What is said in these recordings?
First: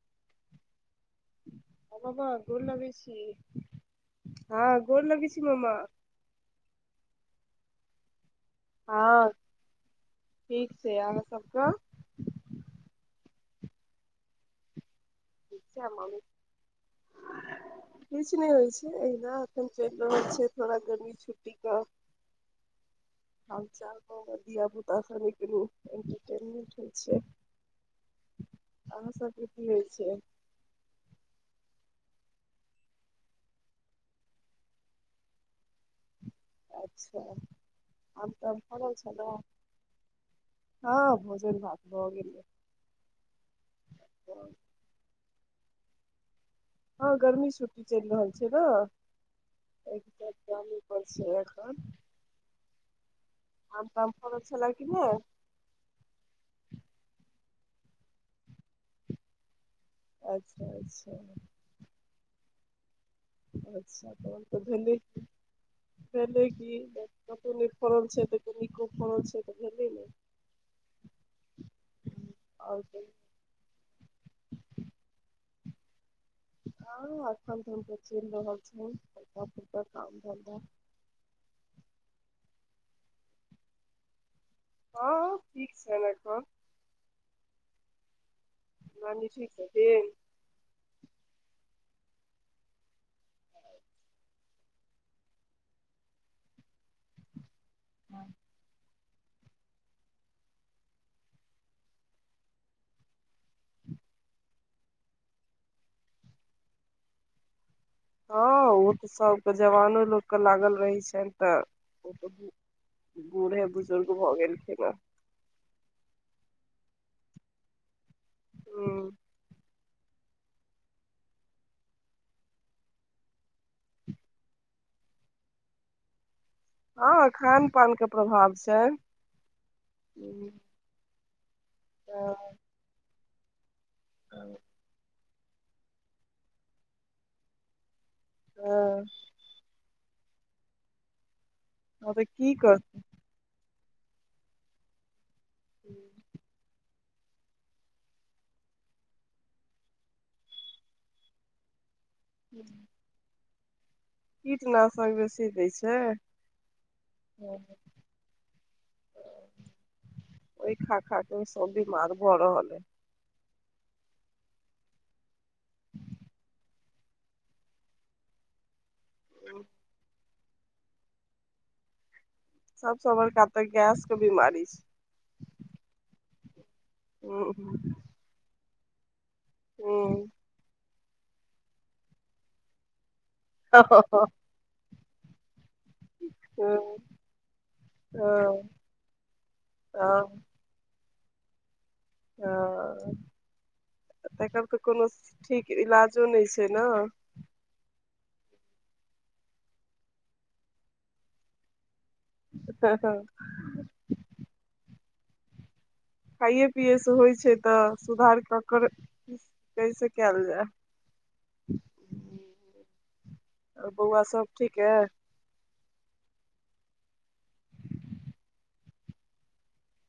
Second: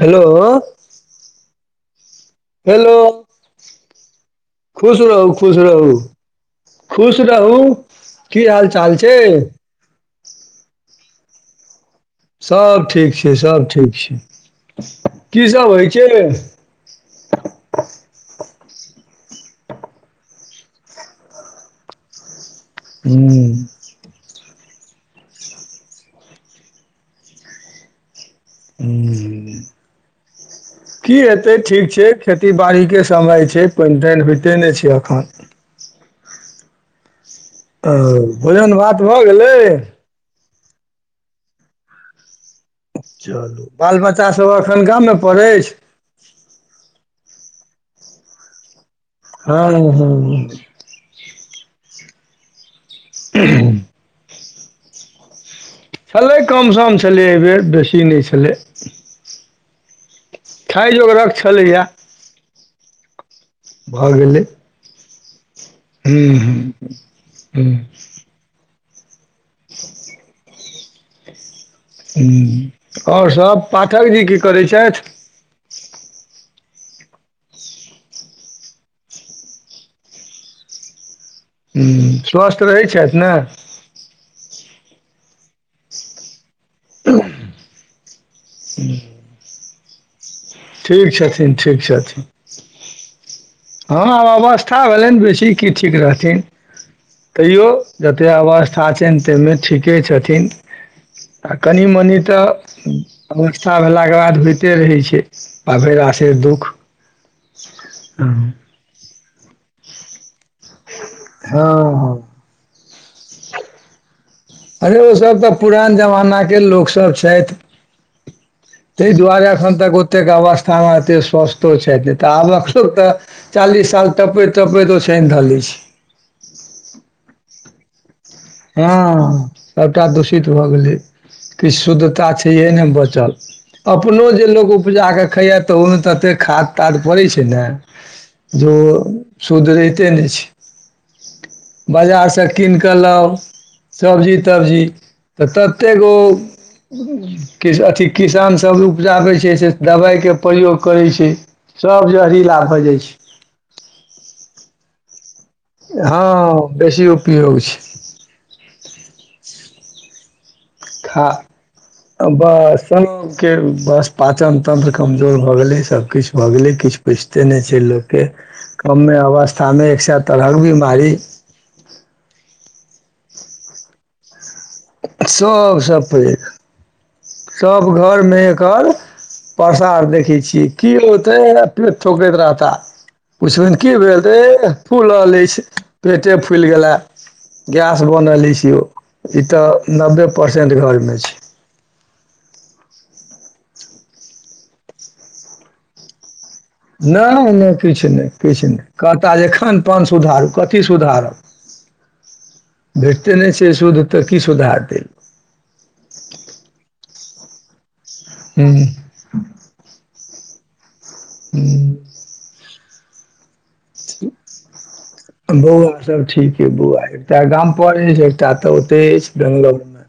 Hello हँ बाबा गोर लगै हेलो छी हँ खुश गोर लगै रहू छी खुश मामा। रहू खुश रहू की हाल-चाल छै हँ ठीक छै अहाँ सबके सभ ठीक छैय, सभ ठीक छैय। की ठीक सब छै होइ आ छैय मम्मी रे? किछु नहि होइ छैय अहिना अखन चलि रहल छैय थोड़ा गर्मी छुट्टीे कऽ हुँ हाल-चाल तऽ हमर धिया-पूता सबकेँ इन्टरटेनमेंट होइ छैय। हूँ की होइ छैय। की हेतै ठीक छैय खेती-बाड़ीके समय छैय पानि-तानि होइते नहि छैय एखन। [inaudible] अच्छा ओ आम ताम फड़ल भोजन-भात भऽ छलौ। गेलै? हँ भोजन-भात भऽ गेलै। चलू बाल-बच्चा सभ एखन गामे पड़ अछि? हँ गर्मी छुट्टी चलि रहल छैय न हँ हँ आम-ताम फरल छले कि नहि? छलै कम-सम छलै एहि बेेर बेसी नहि छलै। अच्छा खाइ अच्छा जोगरक छलैए। अच्छा तब तऽ भेलै हुँ हुँ कि तत्ते हुँ लेट फरल छै तत्ते निको होइ छै तऽ भेलै न ह्म आओर सभ पाठक जी की करय छथि हँ एखन धरि तऽ चलि रहल छै हल्का-फुल्का काम धंधा ह्म्म स्वस्थ रहै छथि ने हँ ठीक छैन्ह एखन उँह नानी ठीक अइ ठीक छथिन ठीक छथिन हँ आब अवस्था भेलनि बेसी की ठीक रहथिन तैयो जते अवस्था छनि ताहिमे ठीके छथिन आ कनि मनि तऽ अवस्था भेलाके बाद होइते रहैत छै ताधरि आ से दुःख हँ ओ तऽ सभके जवानो लोककेँ लागल रहै छनि तऽ हँ ओ तऽ बूढ़े बुजुर्ग भऽ गेलखिन ह अरे ओसभ तऽ पुरान जमानाके लोकसभ छथि तय दुआरे अखन तक ओ एतेक अवस्था मे एते स्वस्थो छैथ आब त चालीस साल तपैत तपैत ओछै अइन घ लय छै हँ खान पान के प्रभाव छै हँ सभटा दूषित भऽ हँ गेलै किछु शुद्धता छैइएह ने बचल अपनो जे लोक उपजा कऽ खाय तऽ ओहिमे तऽ एतेक खाद ताद पड़ैत छै ने जो शुद्ध रहिते नहि छै तऽ बाजार सँ की कीनि कर कऽ लाउ सबजी तबजी तऽ ततेक ओ किछ अथि किसानसभ उपजाबै छै से दबाइके प्रयोग करै छै सब जहरीला भ जाय छै कीटनासक बेसी दै छै हँ बेसी उपयोग छै ओइ खा खा कऽ ओ सभ बिमार भऽ रहल अइ के बस पाचन तंत्र कमजोर भऽ गेलै सभकिछु भऽ गेलै किछु पाइचते नइ छै लोक के कमे अइ अवस्थामे एक सै तरहक बीमारी सबस बड़का तऽ गैस के बीमारी छै सभसँ पैघ हूँ हूँ सभ घर मे एकर प्रसार हूँ देखै छियै की होतै पेट ठोकैत रहता पुछबनि हँ की भेल ऐह फूलल अछि पेटे फुलि गेला गैस बनले अछी यो ई तऽ नब्बे परसेंट घर मे छै ह तेकर तऽ कोनो ठीक इलाजो नहि छै ने नइह नइह किछु नइ किछु नइ कहता जे खान पान सुधारू कथी सुधारु भेटते नइ छै शुद्ध तऽ की सुुधारतइ लोक खाइए पियएसँ होइ छै तऽ सुधार हूँ ककर कैसे कयल जाय हू आओर बौआ सब ठीक अइ बौआ सब ठीके बौआ एकटा गाम पर अछि एकटा तऽ ओते अछि बेंगलोर मे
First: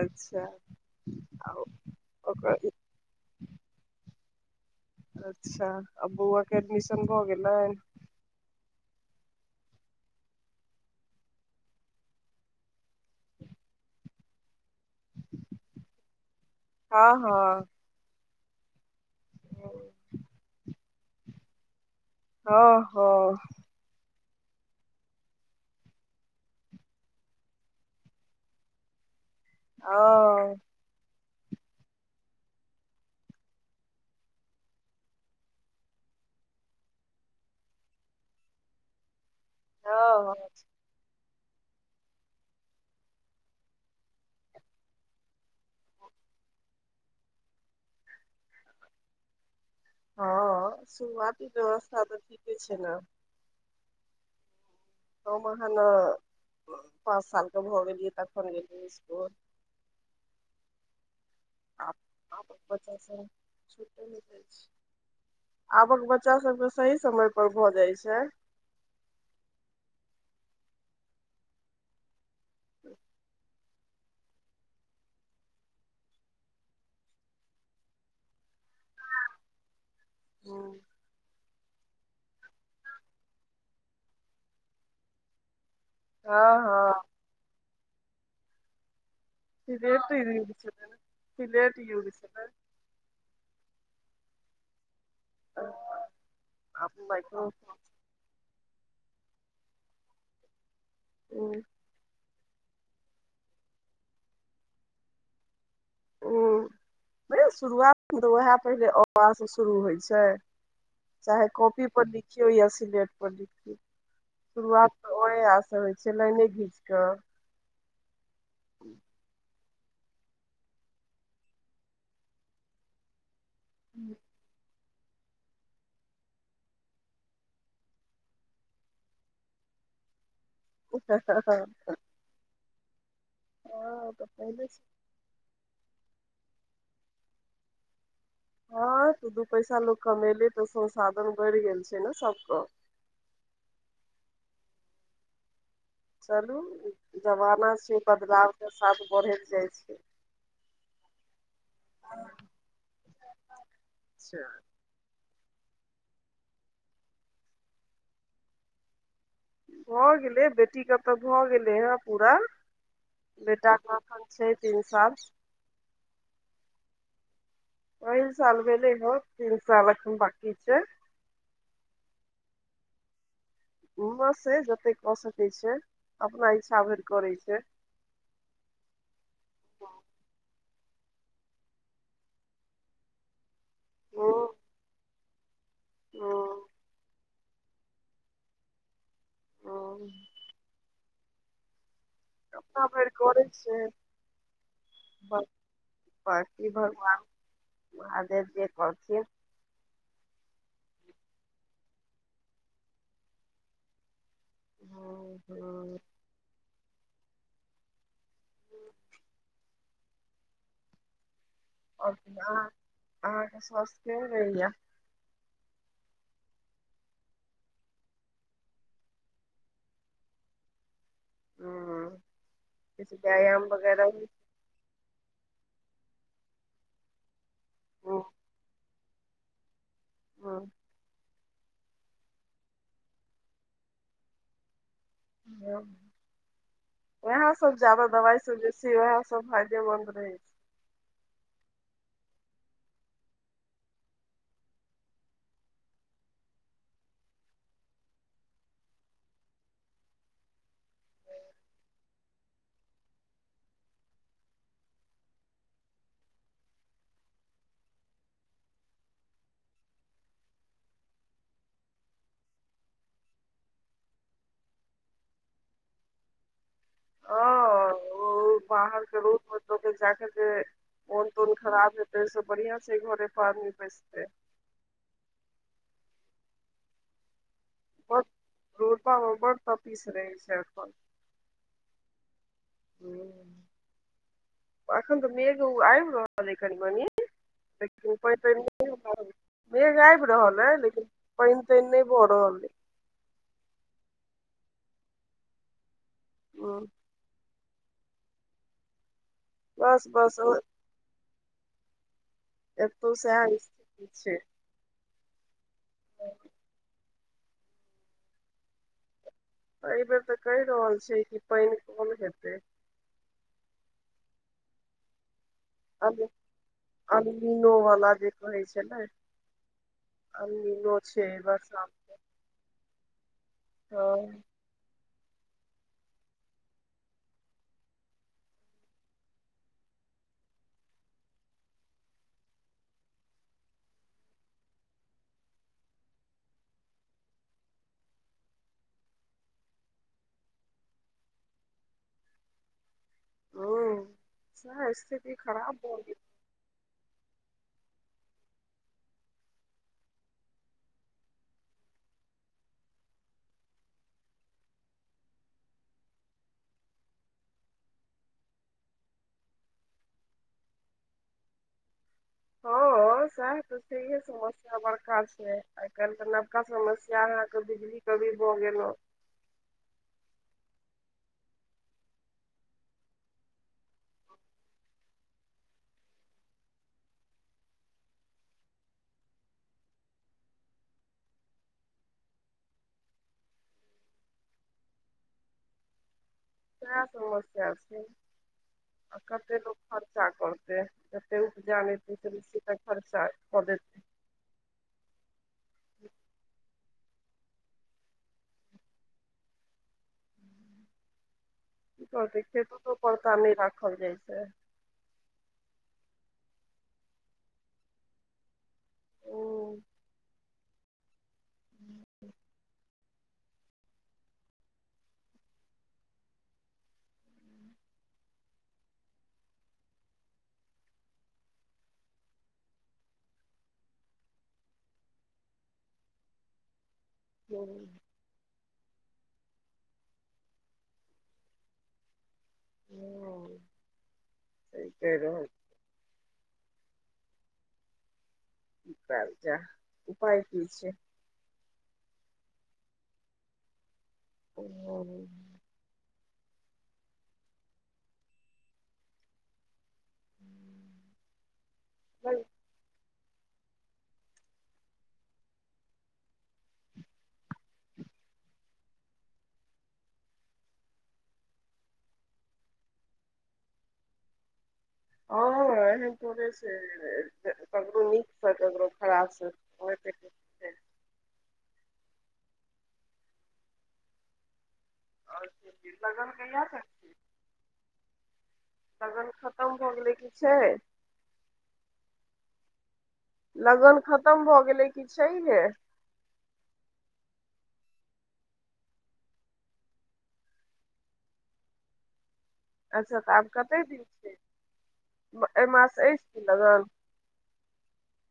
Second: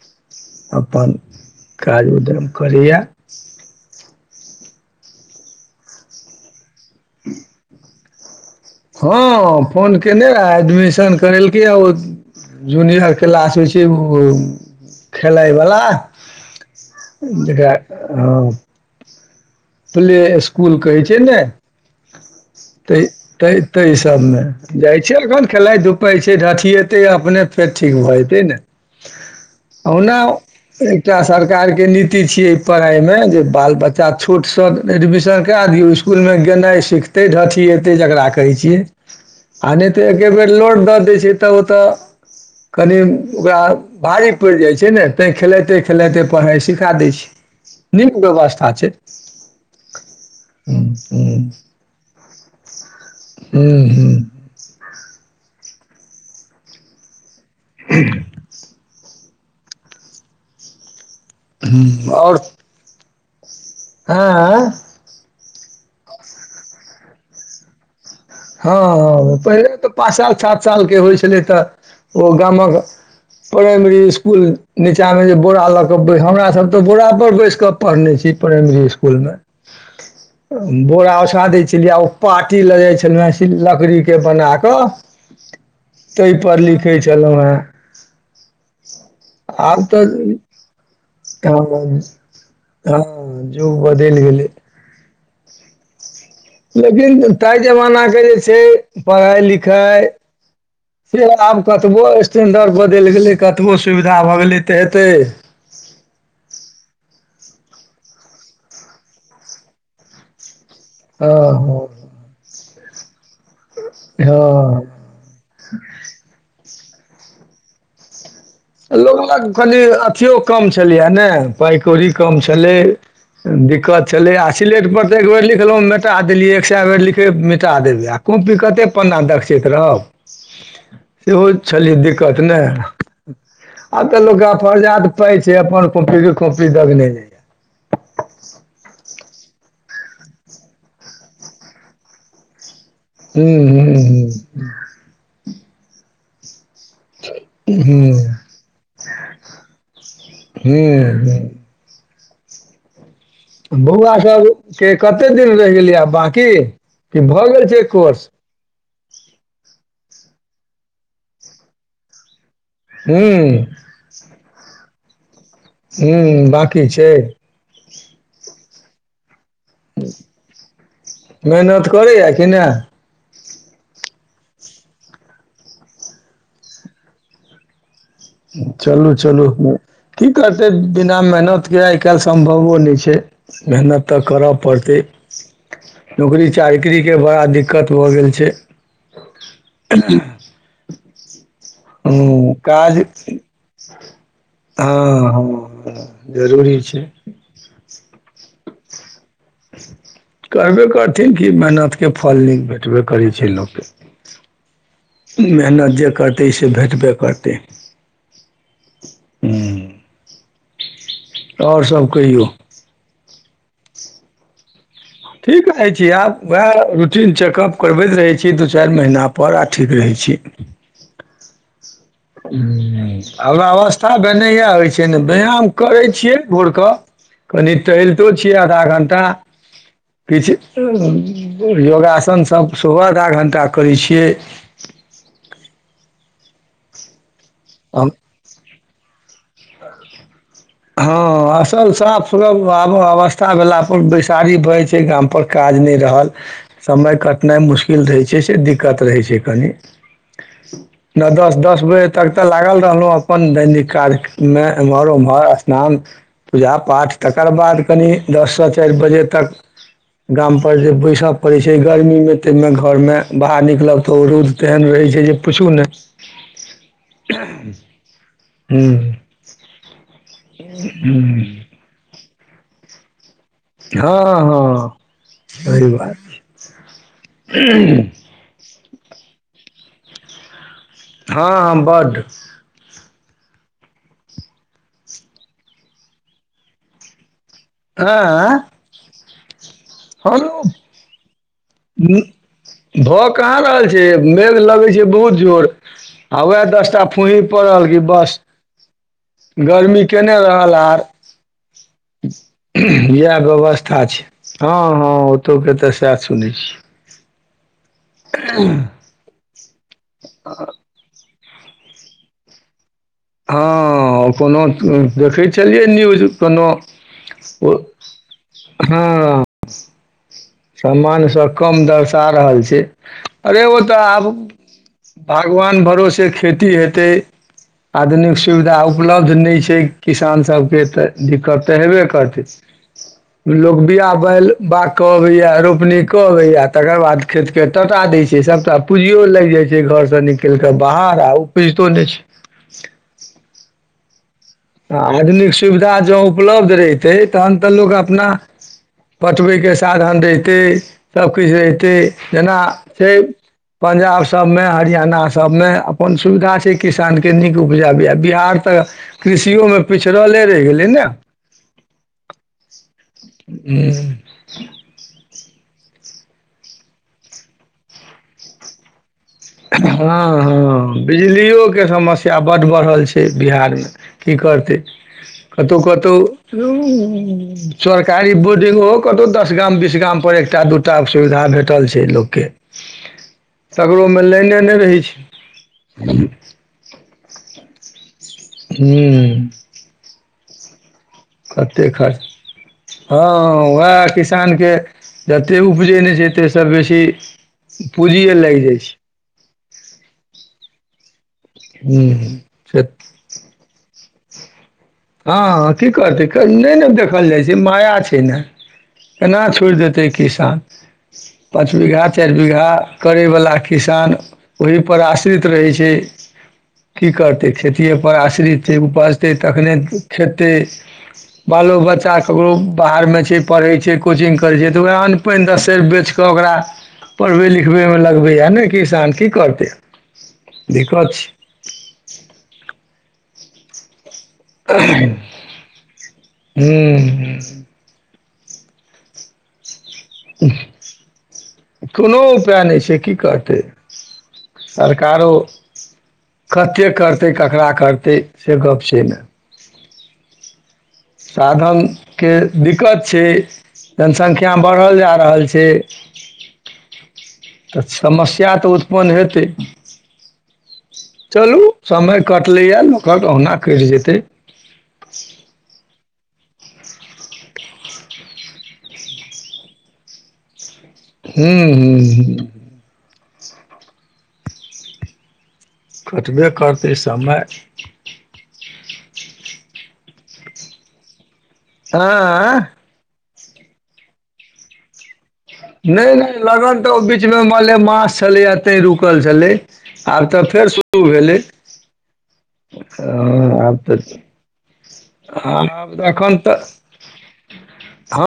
अच्छा अपन आ काज उद्रम ओकर करैया अच्छा आ बौआके एडमिशन भऽ गेलैन हँ फोन केने रहए एडमिशन करेलकै आ ओ जूनियर क्लास होइ छै ओ खेलइ वला हँ हँ जेकरा ह प्ले स्कूल कहै छै न हँ हँ तई सभमे जाइ छै एखन खेलइ धुपै छै ढठएतै अपने फेर ठीक भऽ जेतै न ओना हँ एकटा सर सरकार के नीति छिय पढ़ाई मे जे बाल बच्चा छोटस एडमिशन करा दियौ स्कूल मे गेल गेनाइ सिखतय दाठियेतइ जकरा कहय छियै आ नै त ऐके हँ बेर लोड द दइ छै तऽ ओतऽ कनि ओकरा भारी पइर जाइ छै न तै खेलाइते खेलाइते पढ़ाइ सिखा दै छै नीक व्यवस्था छै हूँ हँ हूँ शुरुआती व्यवस्था तऽ ठीके छै न हू हू मोहन पाँच साल के भऽ गेलियै तखन गेलिय इसकुल आब आओर आब बच्चा सब छूटल जाय हँ छै आबक बच्चा सब के सही समय पर भ जाय छै हँ पहिले तऽ पाँच साल सात सालके होइ छलै तऽ ओ गमक प्राइमरी स्कूल नीचाँ मे जे बोरा लऽ कऽ हमरा सब तऽ बोरा पर बैस कऽ पढ़ने छी प्राइमरी स्कूल मे हूँ, बोरा ओछा दइ छलिये ओ पार्टी ल जाइ छै पेनासिल लकड़ी के बना कऽ तइ हँ पर लिखे हँ छलहु हे [inaudible] [unintelligible] युग छलै ह हँ जूग बदलि गेलै आब लेकिन माइक्रो तइ हूँ, जमाना के जे छै पढ़ाइ लिखाइ से आब कतबो टेंडर बदलि गेलै कतबो सुविधा भऽ गेलै तऽ एतै उँ नइ शुरुआतमे तऽ वैह पहिले अ आ सअ शुरू होइ छै चाहे ह कॉपी पर लिखियौ या सिलेट पर लिखियौ हँ शुरुआत तऽ अ ये आ स होइ छै लाइने घिच कऽ लोक लग कनि अथियो कम छलैए ने पाइ कौड़ी कम छलै दिक्कत छलय आ सिलेट पर त एक बेर लिखलउ मिटा देलियै एक सै बेर लिखलौ मिटा देबै आ कॉपी पर कते पन्ना देकचैत रहब हँ सेहो छलैया दिक्कत न आब तऽ लोक के पहिले से- अफरजाद पाय छै अपन कोपि कोपी दगने जाय यै हँ तऽ दू पैसा लोक कमेले तऽ संसाधन बेर गेल छै न सबकअ हू हू हू हू चलू जमाना छै ह्म बदलाव के साथ बढेत जाइ छै हू हू हू बौआ सब अच्छा के कत कते दिन रहि गेलियै आब बाकी कि भऽ गेल छै कोर्स भऽ गेलै बेटी के तऽ भऽ गेले ह पूरा ह्म बेटा क अखन छै तीन साल हू बाकी छै भेले ह मेहनत करै य कि नै हिम्मत सँ जतेक कऽ सकै छै अपना इच्छा भरि करै छै चलू चलू की करतै बिना मेहनत के आइ काल्हि सम्भवो नइ छै मेहनत तऽ हूँ करय पड़तै हूँ नौकरी चाकरी के बड़ा दिक्कत भऽ गेल छै [inaudible] हूँ हूँ काज हँ हँ हँ, करथिन जरूरी छै भगवान महादेव जे करथिन करबे करथिन की मेहनत के फल निक भेटबे करय छै लोक के मेहनत हूं जे करतइ से भेटबे करतै हूँ आओर कहिऔ आहा आहा के स्वस्थ केहन रहै य ठीक रहैत छी आब वैह रूटीन चेकअप करबैत रहै छी दू चारि महीना पर आ ठीक रहैत छी छी हूं हूँ किछु आब व्यायाम वगैरह अवस्था भेने यैह होय छै छै ने व्यायाम करै छियै भोर क कनि हूं टहलितो छियै आधा घण्टा हूं किछु योगासन सभ सुबह आधा घण्टा करै छियै वेहा सब ज्यदा दवाइ सब बेसी वएह हँ असल साफ ल आब अवस्था भेला पर बैसारी भय जाय छै गाम पर काज नइ रहल समय कटनाइ मुश्किल रहै छै से दिक्कत रहै छै कनि नो दस दस बजे तक तऽ लागल रहलहुँ अपन दैनिक काज मे एम्हर उम्हर असनान पूजा पाठ तकर बाद कनि दस सँ चार बजे तक गाम पर जे बैस पड़े छै गर्मी में त मे घर मे बाहर निकलब तऽ रउद तेहन रहे हाई छ जे पूछू नइ हँ बाहर के रोड मतलब जा [unintelligible] बढ़िया स घर हँ हँ सहि बात [unintelligible] रोड पर रोबर तपीस रहै छै हँ हँ बड्ड हूं एखन तऽ मेघ ओ आबि रहल अ कनि मनी तानि नहि भऽ रहल अइ भअ कहा रहल छै लगै छै बहुत जोर आ वैह हँ दस ता फुहि पड़ल कि बस गर्मी बस बस केने रहल आर एतौ इएह सएह व्यवस्था स्थिति छै हँ हँ ओतौ के तऽ सैह सुनय छियै [unintelligible] एहि बेर तऽ कहि रहल छै कि पानि कम हेतै हँ कोनो देखैत चलै न्यूज अल कोनो अलनीनो वाला जे कहै छै हँ ने अलनीनो छै एहि सामानसँ बेर कम साल दर्शा रहल छै अरे ओ तऽ हँ आब भगवान भरोसे खेती हेतै आधुनिक सुविधा उपलब्ध नइ छै किसान सभके तऽ दिक्कत तऽ हेबे करतै लोग बिआ बैल बाग तनी होइय य रोपनी कऽ अबैय य तकर बाद खेत के टा या दै छै सबटा पूंजियो लागि जाइ छै घर से निकल कऽ बाहर ओ पुजितो नइ छै हूँ सएह स्थिति आधुनिक खराब सुविधा भऽ जँ गेल उपलब्ध रहितै तखन तऽ लोक अपना पटबै के साधन रहितै सब किछ रहितै जेना छै पंजाब सब मे हरियाणा सबमे अपन सुविधा छै किसान के नीक उपजाबैए बिहार त कृषियो मे पिछड़ले रहि गेलै न हँ साह तस ह समस्य बड़का आइ काल्हि तऽ नवका समस्या अहाँके बिजलीके भी भऽ गेलहु हँ हँ बिजलिओ के समस्या बड्ड बढ़ल छै बिहार मे की क करते कतहु कतहु सरकारी बोर्डिंग ओ कतहु दस गाम बीस गाम पर एक टा दू टा के सुविधा भेटल छै लोक के तकरो एमे लाइने नहि रहै छै सैह समस्य छै आ हुँ कते लोक खर्चा करतै तेँ उपजा कते नहि खर्च सकै हँ उएह किसान के जते उपजे नहि छै तयसे बेसी पूँजीए लागि जाइ छै कि करते हुँ खेतो से तऽ तो परता नहि राखल जाइ छै हँ की करतै नहि ने देखल जाइ छै माया छै ने केना छोड़ि हूं देतै किसान पाँच बीघा चार बीघा करय वला किसान ओही पर आश्रित रहै छै की करतै खेति पर आश्रित छै उपजतै तखने खेतै बालो बच्चा ककरो बाहर में छै पढ़ैत छै कोचिंग करैत छै तऽ ओकरा अन्न पानि दस सेर बेचि कऽ ओकरा पढ़बे लिखबे हूं मे लगबे यै ने कि तहन की करते दिक्कत छै ह हू उपाय की छै उपय नहि छै की करतै सरकारो कते करतै ककरा करतै से गप्प छै न साधन के दिक्कत छै जनसंख्या बढ़ल जा रहल छै तऽ समस्या तऽ उत्पन्न हेतै चलू समय कटलैए लोकक औहुना कटि जेतै आंहो आर थोड़े छै ककरो नीकसँ ककरो खराबसँ होते रहय छै हू हू हू लगन कटबे कहिया तक करतै समय लगन खतम भऽ गेलै कि छै ऐं लगन खतम भऽ गेलै कि छैहे नहि नहि लगन तऽ ओयबीच मे मलेमास छलैए तैं रुकल छलै आब तऽ फेर शुरू भेलै अच्छा तऽ हँ आब कते दिन तऽ छै एहि हँ मास आब अछि एखन की तऽ लगन ह